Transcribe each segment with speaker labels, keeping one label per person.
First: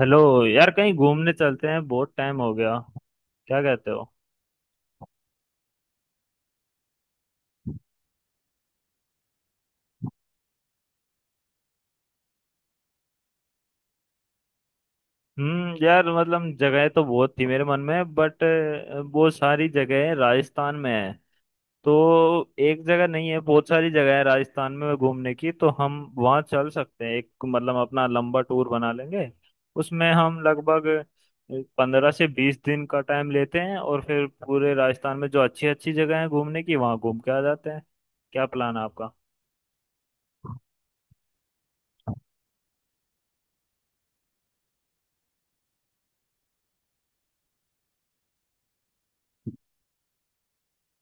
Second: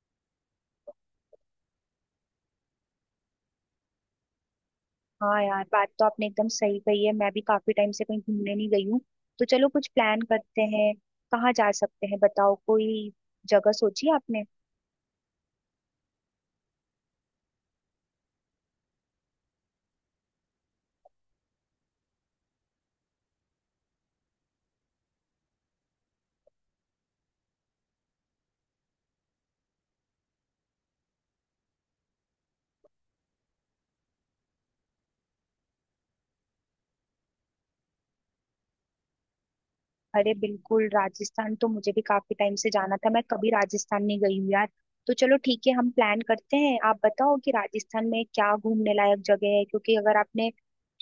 Speaker 1: Hello. यार कहीं घूमने चलते हैं, बहुत टाइम हो गया। क्या कहते हो?
Speaker 2: हाँ यार, बात तो आपने एकदम सही कही है। मैं भी काफी टाइम से कहीं घूमने नहीं गई हूँ। तो चलो, कुछ प्लान करते हैं। कहाँ जा सकते हैं बताओ, कोई जगह सोची आपने?
Speaker 1: यार मतलब जगह तो बहुत थी मेरे मन में, बट बहुत सारी जगह राजस्थान में है। तो एक जगह नहीं है, बहुत सारी जगह है राजस्थान में घूमने की, तो हम वहाँ चल सकते हैं। एक मतलब अपना लंबा टूर बना लेंगे। उसमें हम लगभग 15 से 20 दिन का टाइम लेते हैं और फिर पूरे राजस्थान में जो अच्छी अच्छी जगह है घूमने की, वहाँ घूम के आ जाते हैं। क्या प्लान है आपका?
Speaker 2: अरे बिल्कुल, राजस्थान तो मुझे भी काफी टाइम से जाना था। मैं कभी राजस्थान नहीं गई हूँ यार। तो चलो, ठीक है, हम प्लान करते हैं। आप बताओ कि राजस्थान में क्या घूमने लायक जगह है, क्योंकि अगर आपने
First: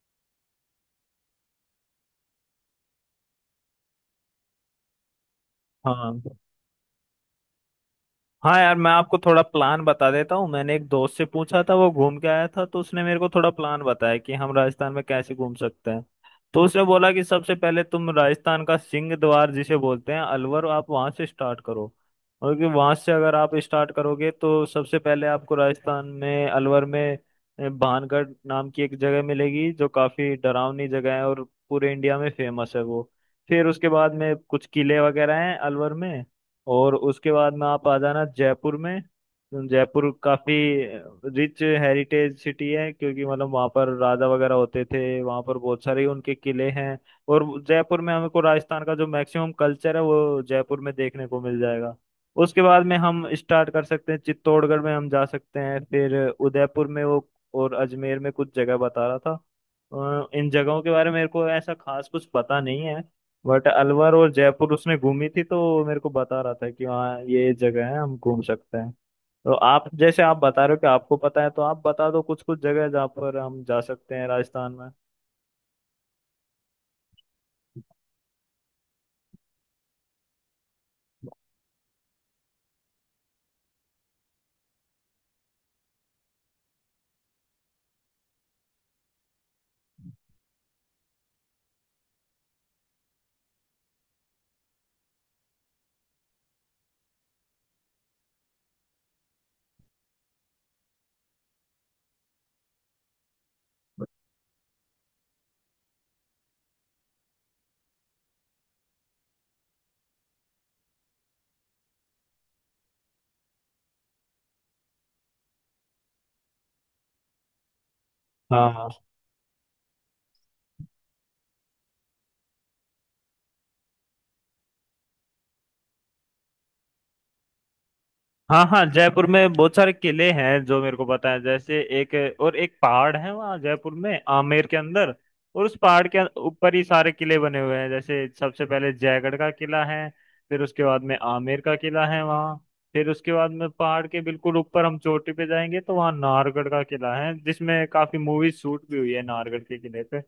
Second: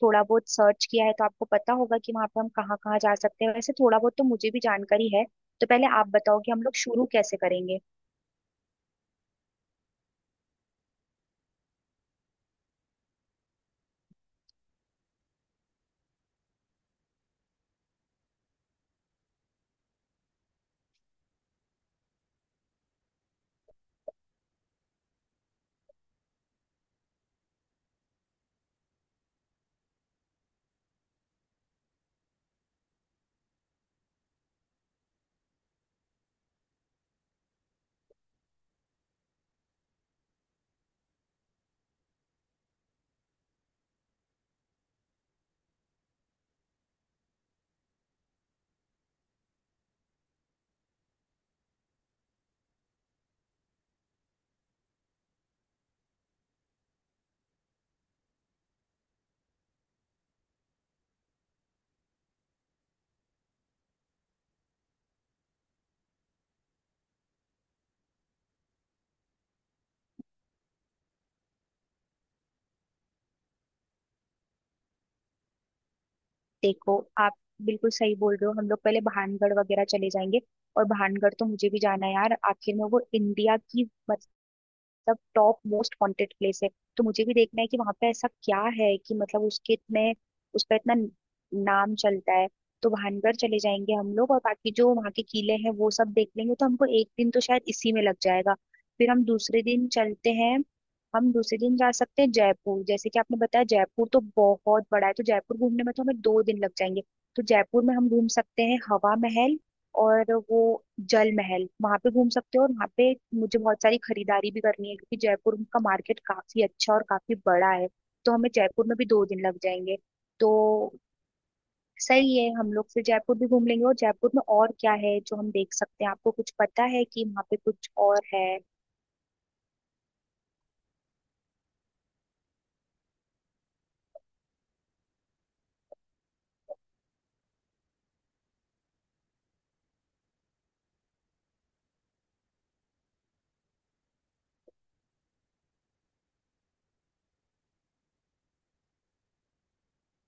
Speaker 2: थोड़ा बहुत सर्च किया है तो आपको पता होगा कि वहाँ पे हम कहाँ कहाँ जा सकते हैं। वैसे थोड़ा बहुत तो मुझे भी जानकारी है। तो पहले आप
Speaker 1: हाँ।
Speaker 2: बताओ कि हम लोग शुरू कैसे करेंगे।
Speaker 1: हाँ यार, मैं आपको थोड़ा प्लान बता देता हूँ। मैंने एक दोस्त से पूछा था, वो घूम के आया था, तो उसने मेरे को थोड़ा प्लान बताया कि हम राजस्थान में कैसे घूम सकते हैं। तो उसने बोला कि सबसे पहले तुम राजस्थान का सिंह द्वार जिसे बोलते हैं अलवर, आप वहाँ से स्टार्ट करो। और कि वहाँ से अगर आप स्टार्ट करोगे तो सबसे पहले आपको राजस्थान में अलवर में भानगढ़ नाम की एक जगह मिलेगी, जो काफी डरावनी जगह है और पूरे इंडिया में फेमस है वो। फिर उसके बाद में कुछ किले वगैरह हैं अलवर में। और उसके बाद में आप आ जाना जयपुर में। जयपुर काफी रिच हेरिटेज सिटी है, क्योंकि मतलब वहाँ पर राजा वगैरह होते थे, वहाँ पर बहुत सारे उनके किले हैं। और जयपुर में हमको राजस्थान का जो मैक्सिमम कल्चर है वो जयपुर में देखने को मिल जाएगा। उसके बाद में हम स्टार्ट कर सकते हैं, चित्तौड़गढ़ में हम जा सकते हैं, फिर उदयपुर में वो, और अजमेर में कुछ जगह बता रहा था। इन जगहों के बारे में मेरे को ऐसा खास कुछ पता नहीं है, बट अलवर और जयपुर उसने घूमी थी, तो वो मेरे को बता रहा था कि हाँ ये जगह है, हम घूम सकते हैं। तो आप, जैसे आप बता रहे हो कि आपको पता है, तो आप बता दो कुछ कुछ जगह जहाँ पर हम जा सकते हैं राजस्थान में।
Speaker 2: देखो आप बिल्कुल सही बोल रहे हो, हम लोग पहले भानगढ़ वगैरह चले जाएंगे। और भानगढ़ तो मुझे भी जाना है यार, आखिर में वो इंडिया की मतलब टॉप मोस्ट वांटेड प्लेस है। तो मुझे भी देखना है कि वहां पे ऐसा क्या है कि मतलब उसके इतने उस पर इतना नाम चलता है। तो भानगढ़ चले जाएंगे हम लोग और बाकी जो वहाँ के किले हैं वो सब देख लेंगे, तो हमको एक दिन तो शायद इसी में लग जाएगा। फिर हम दूसरे दिन चलते हैं। हम दूसरे दिन जा सकते हैं जयपुर, जैसे कि आपने बताया। जयपुर तो बहुत बड़ा है, तो जयपुर घूमने में तो हमें 2 दिन लग जाएंगे। तो जयपुर में हम घूम सकते हैं हवा महल और वो जल महल, वहां पे घूम सकते हो। और वहां पे मुझे बहुत सारी खरीदारी भी करनी है, क्योंकि जयपुर का मार्केट काफी अच्छा और काफी बड़ा है। तो हमें जयपुर
Speaker 1: हाँ,
Speaker 2: में भी 2 दिन लग जाएंगे। तो सही है, हम लोग फिर जयपुर भी घूम लेंगे। और जयपुर में और क्या है जो हम देख सकते हैं? आपको कुछ पता है कि वहाँ पे कुछ और है?
Speaker 1: हाँ। हाँ, जयपुर में बहुत सारे किले हैं जो मेरे को पता है। जैसे एक, और एक पहाड़ है वहाँ जयपुर में आमेर के अंदर, और उस पहाड़ के ऊपर ही सारे किले बने हुए हैं। जैसे सबसे पहले जयगढ़ का किला है, फिर उसके बाद में आमेर का किला है वहाँ, फिर उसके बाद में पहाड़ के बिल्कुल ऊपर हम चोटी पे जाएंगे तो वहाँ नाहरगढ़ का किला है, जिसमें काफी मूवी शूट भी हुई है नाहरगढ़ के किले पे।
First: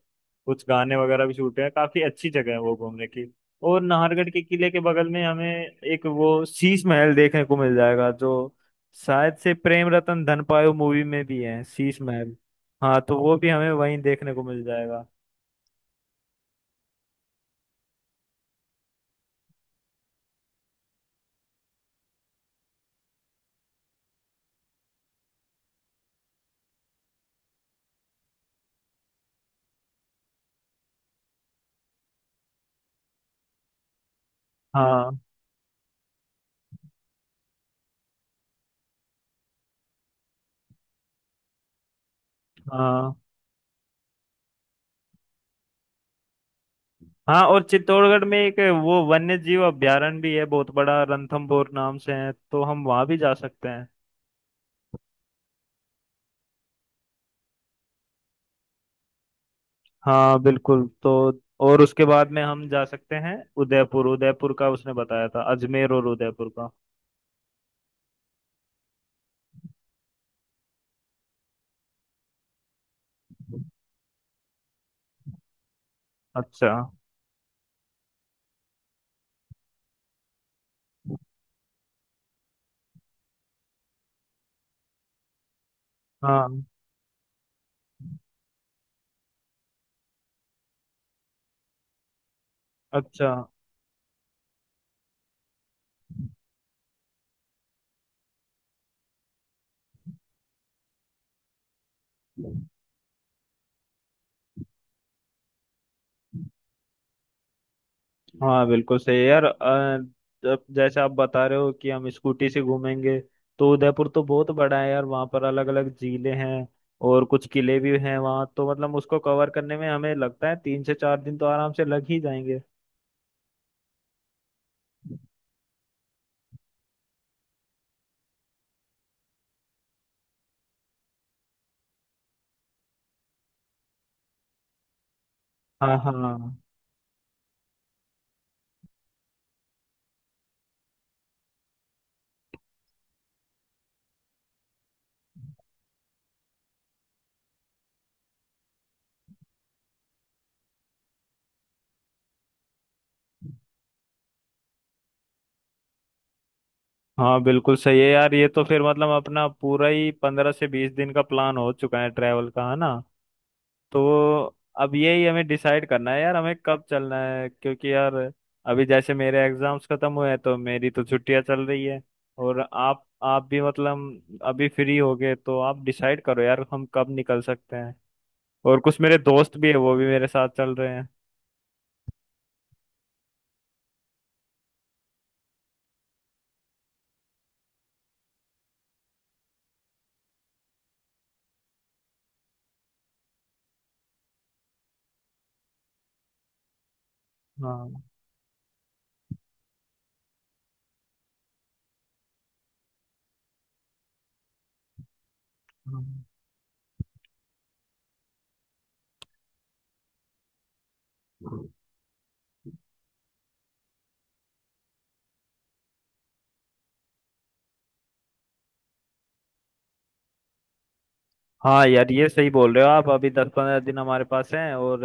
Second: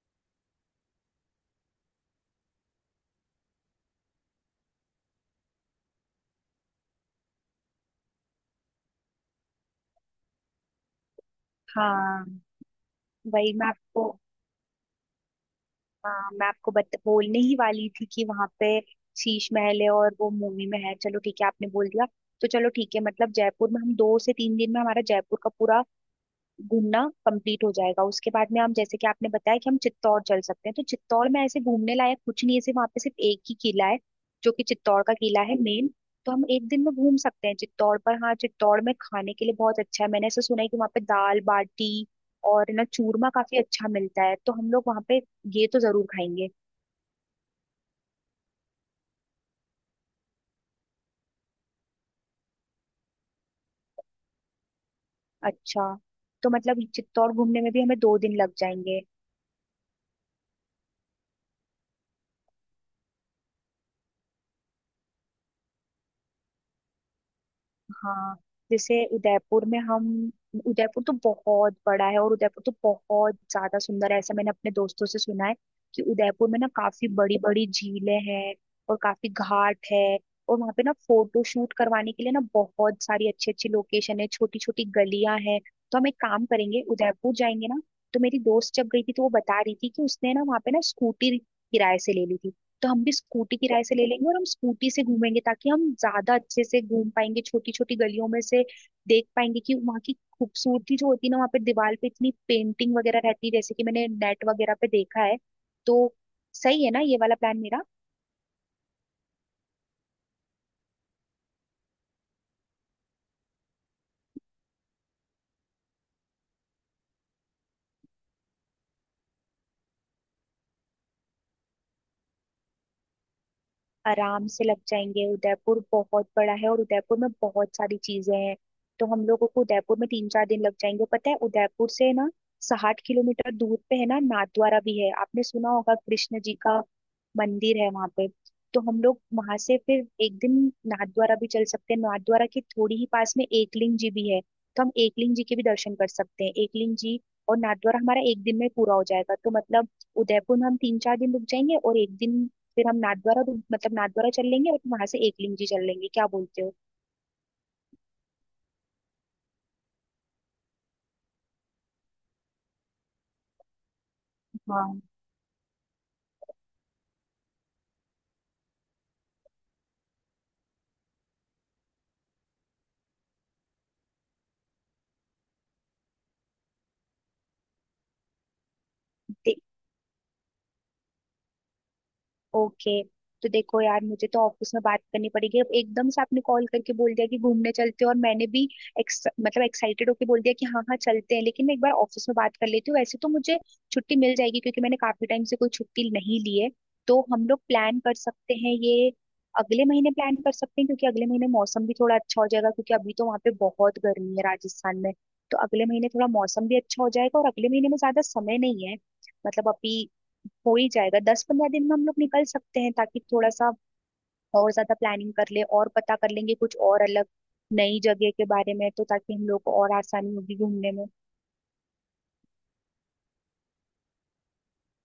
Speaker 1: कुछ गाने वगैरह भी शूट हुए हैं, काफी अच्छी जगह है वो घूमने की। और नाहरगढ़ के किले के बगल में हमें एक वो शीश महल देखने को मिल जाएगा, जो शायद से प्रेम रतन धनपायो मूवी में भी है शीश
Speaker 2: हाँ,
Speaker 1: महल। हाँ, तो वो भी
Speaker 2: वही मैं
Speaker 1: हमें वहीं
Speaker 2: आपको,
Speaker 1: देखने को मिल जाएगा।
Speaker 2: हाँ मैं आपको बोलने ही वाली थी कि वहां पे शीश महल है और वो मूवी में है। चलो ठीक है, आपने बोल दिया। तो चलो ठीक है, मतलब जयपुर में हम 2 से 3 दिन में हमारा जयपुर का पूरा घूमना कंप्लीट हो जाएगा। उसके बाद में हम, जैसे कि आपने बताया कि हम चित्तौड़ चल सकते हैं, तो चित्तौड़ में ऐसे घूमने लायक कुछ नहीं है, सिर्फ वहाँ पे सिर्फ एक ही किला है, जो कि चित्तौड़ का
Speaker 1: हाँ,
Speaker 2: किला है मेन। तो हम एक दिन में घूम सकते हैं चित्तौड़। पर हाँ, चित्तौड़ में खाने के लिए बहुत अच्छा है। मैंने ऐसा सुना है कि वहाँ पे दाल बाटी और ना
Speaker 1: हाँ।
Speaker 2: चूरमा काफी अच्छा मिलता है, तो हम लोग वहाँ पे ये तो जरूर खाएंगे।
Speaker 1: हाँ, और चित्तौड़गढ़ में एक वो वन्य जीव अभयारण्य भी है बहुत बड़ा, रणथंभौर नाम से है, तो हम वहां भी जा सकते हैं।
Speaker 2: अच्छा, तो मतलब चित्तौड़ घूमने में भी हमें 2 दिन लग जाएंगे।
Speaker 1: हाँ बिल्कुल। तो और उसके बाद में हम जा सकते हैं उदयपुर। उदयपुर का उसने बताया था, अजमेर और उदयपुर का।
Speaker 2: हाँ। जैसे उदयपुर में हम, उदयपुर तो बहुत बड़ा है, और उदयपुर तो बहुत ज्यादा सुंदर है, ऐसा मैंने अपने दोस्तों से सुना है। कि उदयपुर में ना
Speaker 1: अच्छा।
Speaker 2: काफी बड़ी बड़ी झीलें हैं और काफी घाट है। और वहाँ पे ना फोटो शूट करवाने के लिए ना बहुत सारी अच्छी अच्छी लोकेशन है, छोटी छोटी गलियां हैं। तो हम एक काम
Speaker 1: हाँ।
Speaker 2: करेंगे, उदयपुर जाएंगे ना, तो मेरी दोस्त जब गई थी तो वो बता रही थी कि उसने ना वहाँ पे ना स्कूटी किराए से ले ली थी। तो हम भी
Speaker 1: अच्छा।
Speaker 2: स्कूटी किराए से ले लेंगे और हम स्कूटी से घूमेंगे, ताकि हम ज्यादा अच्छे से घूम पाएंगे, छोटी छोटी गलियों में से देख पाएंगे कि वहाँ की खूबसूरती जो होती है ना, वहाँ पे दीवार पे इतनी पेंटिंग वगैरह रहती है, जैसे कि मैंने नेट वगैरह पे देखा है। तो सही है ना ये वाला प्लान मेरा?
Speaker 1: हाँ बिल्कुल सही है यार। जब, जैसे आप बता रहे हो कि हम स्कूटी से घूमेंगे, तो उदयपुर तो बहुत बड़ा है यार, वहाँ पर अलग अलग झीलें हैं और कुछ किले भी हैं वहाँ, तो मतलब उसको कवर करने में हमें लगता है 3 से 4 दिन तो आराम से लग ही जाएंगे।
Speaker 2: आराम से लग जाएंगे। उदयपुर बहुत बड़ा है और उदयपुर में बहुत सारी चीजें हैं। तो हम लोगों को उदयपुर में 3 4 दिन लग जाएंगे। पता है उदयपुर से ना 60 किलोमीटर दूर पे है ना नाथद्वारा भी है? आपने सुना होगा,
Speaker 1: हाँ।
Speaker 2: कृष्ण जी
Speaker 1: हाँ।
Speaker 2: का मंदिर है वहां पे। तो हम लोग वहां से फिर एक दिन नाथद्वारा भी चल सकते हैं। नाथद्वारा के थोड़ी ही पास में एकलिंग जी भी है, तो हम एकलिंग जी के भी दर्शन कर सकते हैं। एकलिंग जी और नाथद्वारा हमारा एक दिन में पूरा हो जाएगा। तो मतलब उदयपुर में हम 3 4 दिन रुक जाएंगे और एक दिन फिर हम नाथद्वारा, मतलब नाथद्वारा चल लेंगे और वहां से एकलिंग जी चल लेंगे। क्या बोलते हो?
Speaker 1: हाँ बिल्कुल सही है यार। ये तो फिर मतलब अपना पूरा ही 15 से 20 दिन का प्लान हो चुका है ट्रैवल का, है ना? तो अब
Speaker 2: हाँ।
Speaker 1: यही हमें डिसाइड करना है यार, हमें कब चलना है, क्योंकि यार अभी जैसे मेरे एग्जाम्स खत्म हुए हैं तो मेरी तो छुट्टियां चल रही है, और आप भी मतलब अभी फ्री हो गए, तो आप डिसाइड करो यार हम कब निकल सकते हैं। और कुछ मेरे दोस्त भी है, वो भी मेरे साथ चल रहे हैं।
Speaker 2: ओके। तो देखो यार, मुझे तो ऑफिस में बात करनी पड़ेगी। अब एकदम से आपने कॉल करके बोल दिया कि घूमने चलते हैं और मैंने भी मतलब एक्साइटेड होके बोल दिया कि हाँ हाँ चलते हैं, लेकिन मैं एक बार ऑफिस में बात कर लेती हूँ। वैसे तो मुझे छुट्टी मिल जाएगी, क्योंकि मैंने काफी टाइम से कोई छुट्टी नहीं ली है। तो हम लोग प्लान
Speaker 1: हाँ।
Speaker 2: कर सकते हैं ये, अगले महीने प्लान कर सकते हैं, क्योंकि अगले महीने मौसम भी थोड़ा अच्छा हो जाएगा, क्योंकि अभी तो वहाँ पे बहुत गर्मी है राजस्थान में। तो अगले महीने थोड़ा मौसम भी अच्छा हो जाएगा, और अगले महीने में ज्यादा समय नहीं है, मतलब अभी हो ही जाएगा। दस पंद्रह
Speaker 1: हाँ।
Speaker 2: दिन में हम लोग निकल सकते हैं ताकि थोड़ा सा और ज्यादा प्लानिंग कर ले और पता कर लेंगे कुछ और अलग नई जगह के बारे में, तो ताकि हम लोग को और आसानी होगी घूमने में।
Speaker 1: हाँ यार, ये सही बोल रहे हो आप। अभी 10-15 दिन हमारे पास हैं और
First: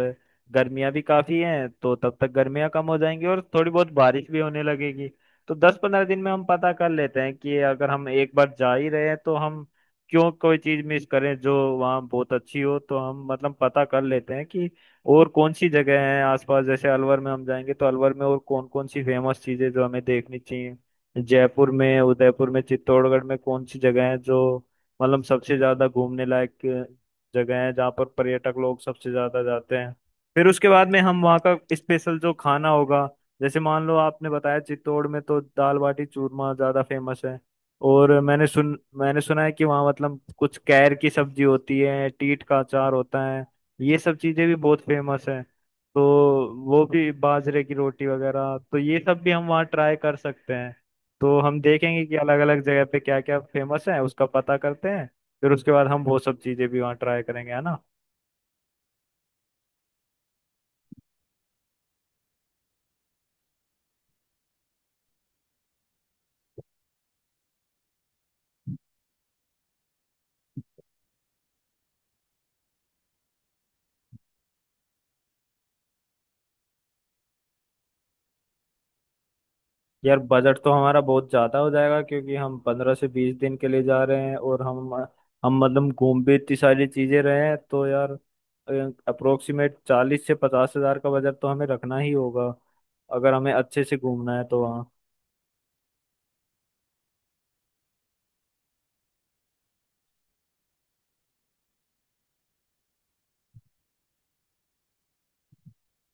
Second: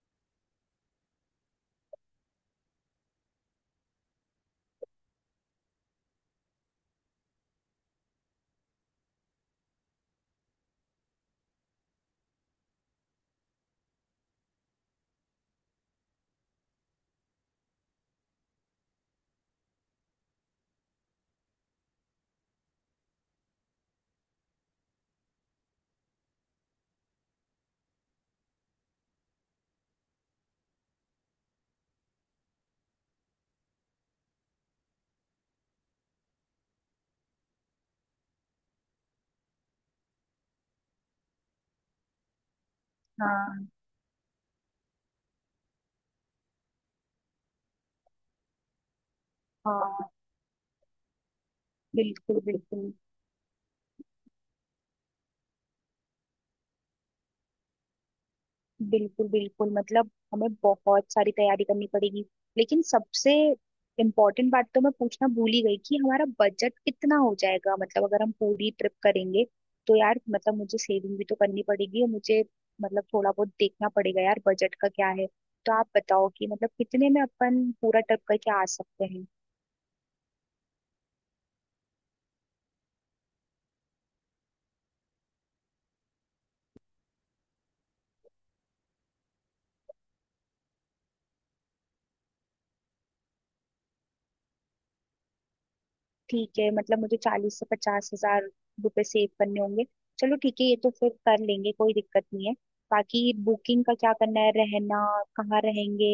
Speaker 1: गर्मियाँ भी काफ़ी हैं, तो तब तक गर्मियाँ कम हो जाएंगी और थोड़ी बहुत बारिश भी होने लगेगी। तो 10-15 दिन में हम पता कर लेते हैं कि अगर हम एक बार जा ही रहे हैं तो हम क्यों कोई चीज़ मिस करें जो वहाँ बहुत अच्छी हो। तो हम मतलब पता कर लेते हैं कि और कौन सी जगह हैं आसपास। जैसे अलवर में हम जाएंगे तो अलवर में और कौन कौन सी फेमस चीज़ें जो हमें देखनी चाहिए, जयपुर में, उदयपुर में, चित्तौड़गढ़ में कौन सी जगह है जो मतलब सबसे ज्यादा घूमने लायक जगह है, जहाँ पर पर्यटक लोग सबसे ज्यादा जाते हैं। फिर उसके बाद में हम वहाँ का स्पेशल जो खाना होगा, जैसे मान लो आपने बताया चित्तौड़ में तो दाल बाटी चूरमा ज्यादा फेमस है, और मैंने सुना है कि वहाँ मतलब कुछ कैर की सब्जी होती है, टीट का अचार होता है,
Speaker 2: हाँ
Speaker 1: ये सब चीजें भी बहुत फेमस है। तो वो भी, बाजरे की रोटी वगैरह, तो ये सब भी हम वहाँ ट्राई
Speaker 2: हाँ,
Speaker 1: कर सकते हैं। तो हम देखेंगे कि अलग
Speaker 2: बिल्कुल
Speaker 1: अलग जगह
Speaker 2: बिल्कुल।
Speaker 1: पे क्या क्या फेमस है, उसका पता करते हैं। फिर उसके बाद हम वो सब चीजें भी वहाँ ट्राई करेंगे, है ना?
Speaker 2: बिल्कुल बिल्कुल, मतलब हमें बहुत सारी तैयारी करनी पड़ेगी। लेकिन सबसे इम्पोर्टेंट बात तो मैं पूछना भूल ही गई कि हमारा बजट कितना हो जाएगा, मतलब अगर हम पूरी ट्रिप करेंगे। तो यार मतलब मुझे सेविंग भी तो करनी पड़ेगी और मुझे मतलब थोड़ा बहुत देखना पड़ेगा यार बजट का क्या है। तो आप बताओ कि मतलब कितने में अपन पूरा ट्रिप करके आ सकते हैं।
Speaker 1: यार बजट तो हमारा बहुत ज्यादा हो जाएगा, क्योंकि हम 15 से 20 दिन के लिए जा रहे हैं और हम मतलब घूम भी इतनी सारी चीजें रहे हैं। तो यार अप्रोक्सीमेट 40 से 50 हज़ार का बजट तो हमें रखना ही होगा अगर हमें अच्छे से घूमना है तो वहाँ।
Speaker 2: ठीक है, मतलब मुझे 40 से 50 हज़ार रुपए सेव करने होंगे। चलो ठीक है, ये तो फिर कर लेंगे, कोई दिक्कत नहीं है। बाकी बुकिंग का क्या करना है, रहना कहाँ रहेंगे,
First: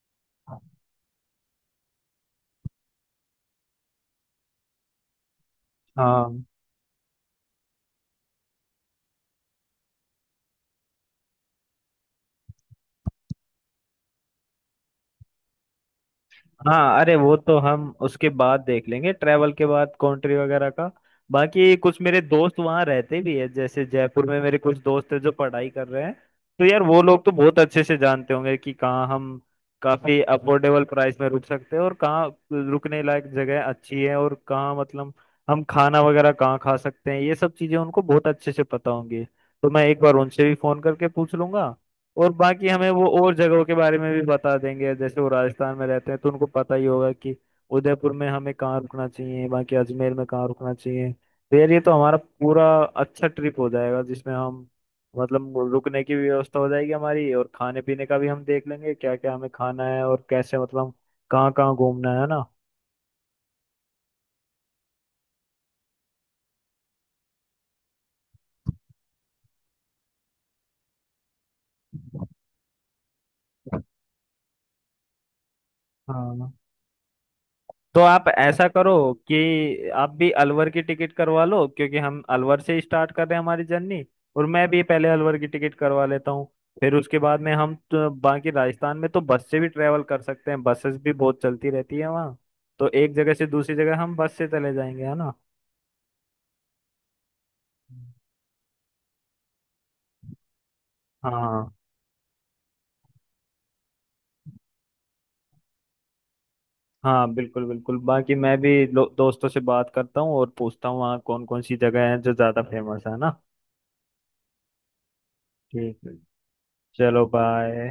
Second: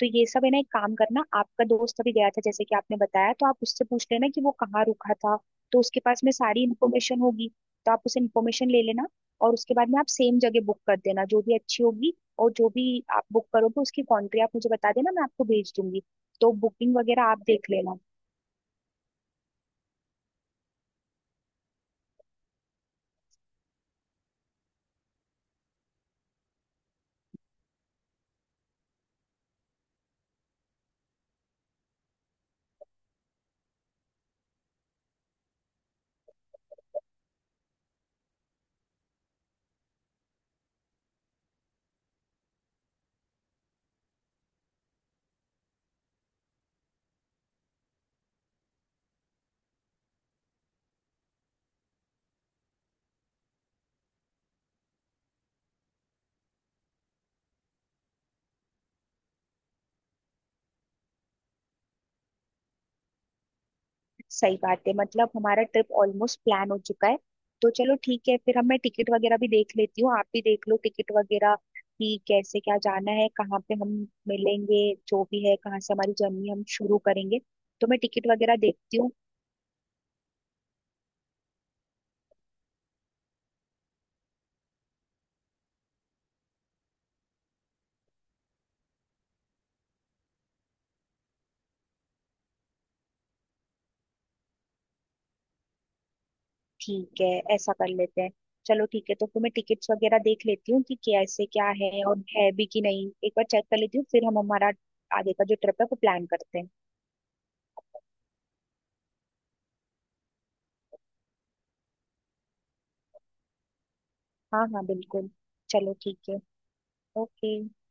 Speaker 2: तो ये सब है ना, एक काम करना आपका दोस्त अभी गया था जैसे कि आपने बताया, तो आप उससे पूछ लेना कि वो कहाँ रुका था। तो उसके पास में
Speaker 1: हाँ।
Speaker 2: सारी इन्फॉर्मेशन होगी, तो आप उसे इन्फॉर्मेशन ले लेना और उसके बाद में आप सेम जगह बुक कर देना, जो भी अच्छी होगी। और जो भी आप बुक करोगे उसकी कंट्री आप मुझे बता देना, मैं आपको भेज दूंगी। तो बुकिंग
Speaker 1: हाँ, अरे
Speaker 2: वगैरह
Speaker 1: वो
Speaker 2: आप
Speaker 1: तो
Speaker 2: देख
Speaker 1: हम
Speaker 2: लेना।
Speaker 1: उसके बाद देख लेंगे ट्रैवल के बाद, कंट्री वगैरह का। बाकी कुछ मेरे दोस्त वहाँ रहते भी है, जैसे जयपुर में मेरे कुछ दोस्त हैं जो पढ़ाई कर रहे हैं। तो यार वो लोग तो बहुत अच्छे से जानते होंगे कि कहाँ हम काफी अफोर्डेबल प्राइस में रुक सकते हैं, और कहाँ रुकने लायक जगह अच्छी है, और कहाँ मतलब हम खाना वगैरह कहाँ खा सकते हैं। ये सब चीजें उनको बहुत अच्छे से पता होंगी, तो मैं एक बार उनसे भी फोन करके पूछ लूंगा। और बाकी हमें वो और जगहों के बारे में भी बता देंगे, जैसे वो राजस्थान में रहते हैं तो उनको पता ही होगा कि उदयपुर में हमें कहाँ रुकना चाहिए, बाकी अजमेर में कहाँ रुकना चाहिए। तो यार ये तो हमारा पूरा अच्छा ट्रिप हो जाएगा, जिसमें हम मतलब रुकने की भी व्यवस्था हो जाएगी हमारी, और खाने पीने का भी हम देख लेंगे क्या क्या हमें खाना है, और कैसे मतलब कहाँ कहाँ घूमना है, ना?
Speaker 2: सही बात है, मतलब हमारा ट्रिप ऑलमोस्ट प्लान हो चुका है। तो चलो ठीक है, फिर अब मैं टिकट वगैरह भी देख लेती हूँ, आप भी देख लो टिकट वगैरह कि कैसे क्या जाना है, कहाँ पे हम मिलेंगे, जो भी है, कहाँ से हमारी जर्नी
Speaker 1: हाँ,
Speaker 2: हम शुरू करेंगे। तो मैं
Speaker 1: तो आप
Speaker 2: टिकट वगैरह
Speaker 1: ऐसा करो
Speaker 2: देखती हूँ।
Speaker 1: कि आप भी अलवर की टिकट करवा लो, क्योंकि हम अलवर से स्टार्ट कर रहे हैं हमारी जर्नी, और मैं भी पहले अलवर की टिकट करवा लेता हूँ। फिर उसके बाद में हम तो बाकी राजस्थान में तो बस से भी ट्रेवल कर सकते हैं, बसेस भी बहुत चलती रहती है वहाँ। तो एक जगह से दूसरी जगह हम बस से चले जाएंगे, है ना?
Speaker 2: ठीक है, ऐसा कर लेते हैं। चलो ठीक है, तो फिर मैं टिकट्स वगैरह देख लेती हूँ कि कैसे क्या
Speaker 1: हाँ।
Speaker 2: है और है भी कि नहीं, एक बार चेक कर लेती हूँ, फिर हम हमारा आगे का जो ट्रिप है वो प्लान करते हैं।
Speaker 1: हाँ, बिल्कुल बिल्कुल। बाकी मैं भी दोस्तों से बात करता हूँ और पूछता हूँ वहाँ कौन कौन सी जगह है जो ज़्यादा फेमस है, ना?
Speaker 2: हाँ हाँ, बिल्कुल, चलो
Speaker 1: ठीक है।
Speaker 2: ठीक है,
Speaker 1: चलो
Speaker 2: ओके।
Speaker 1: बाय।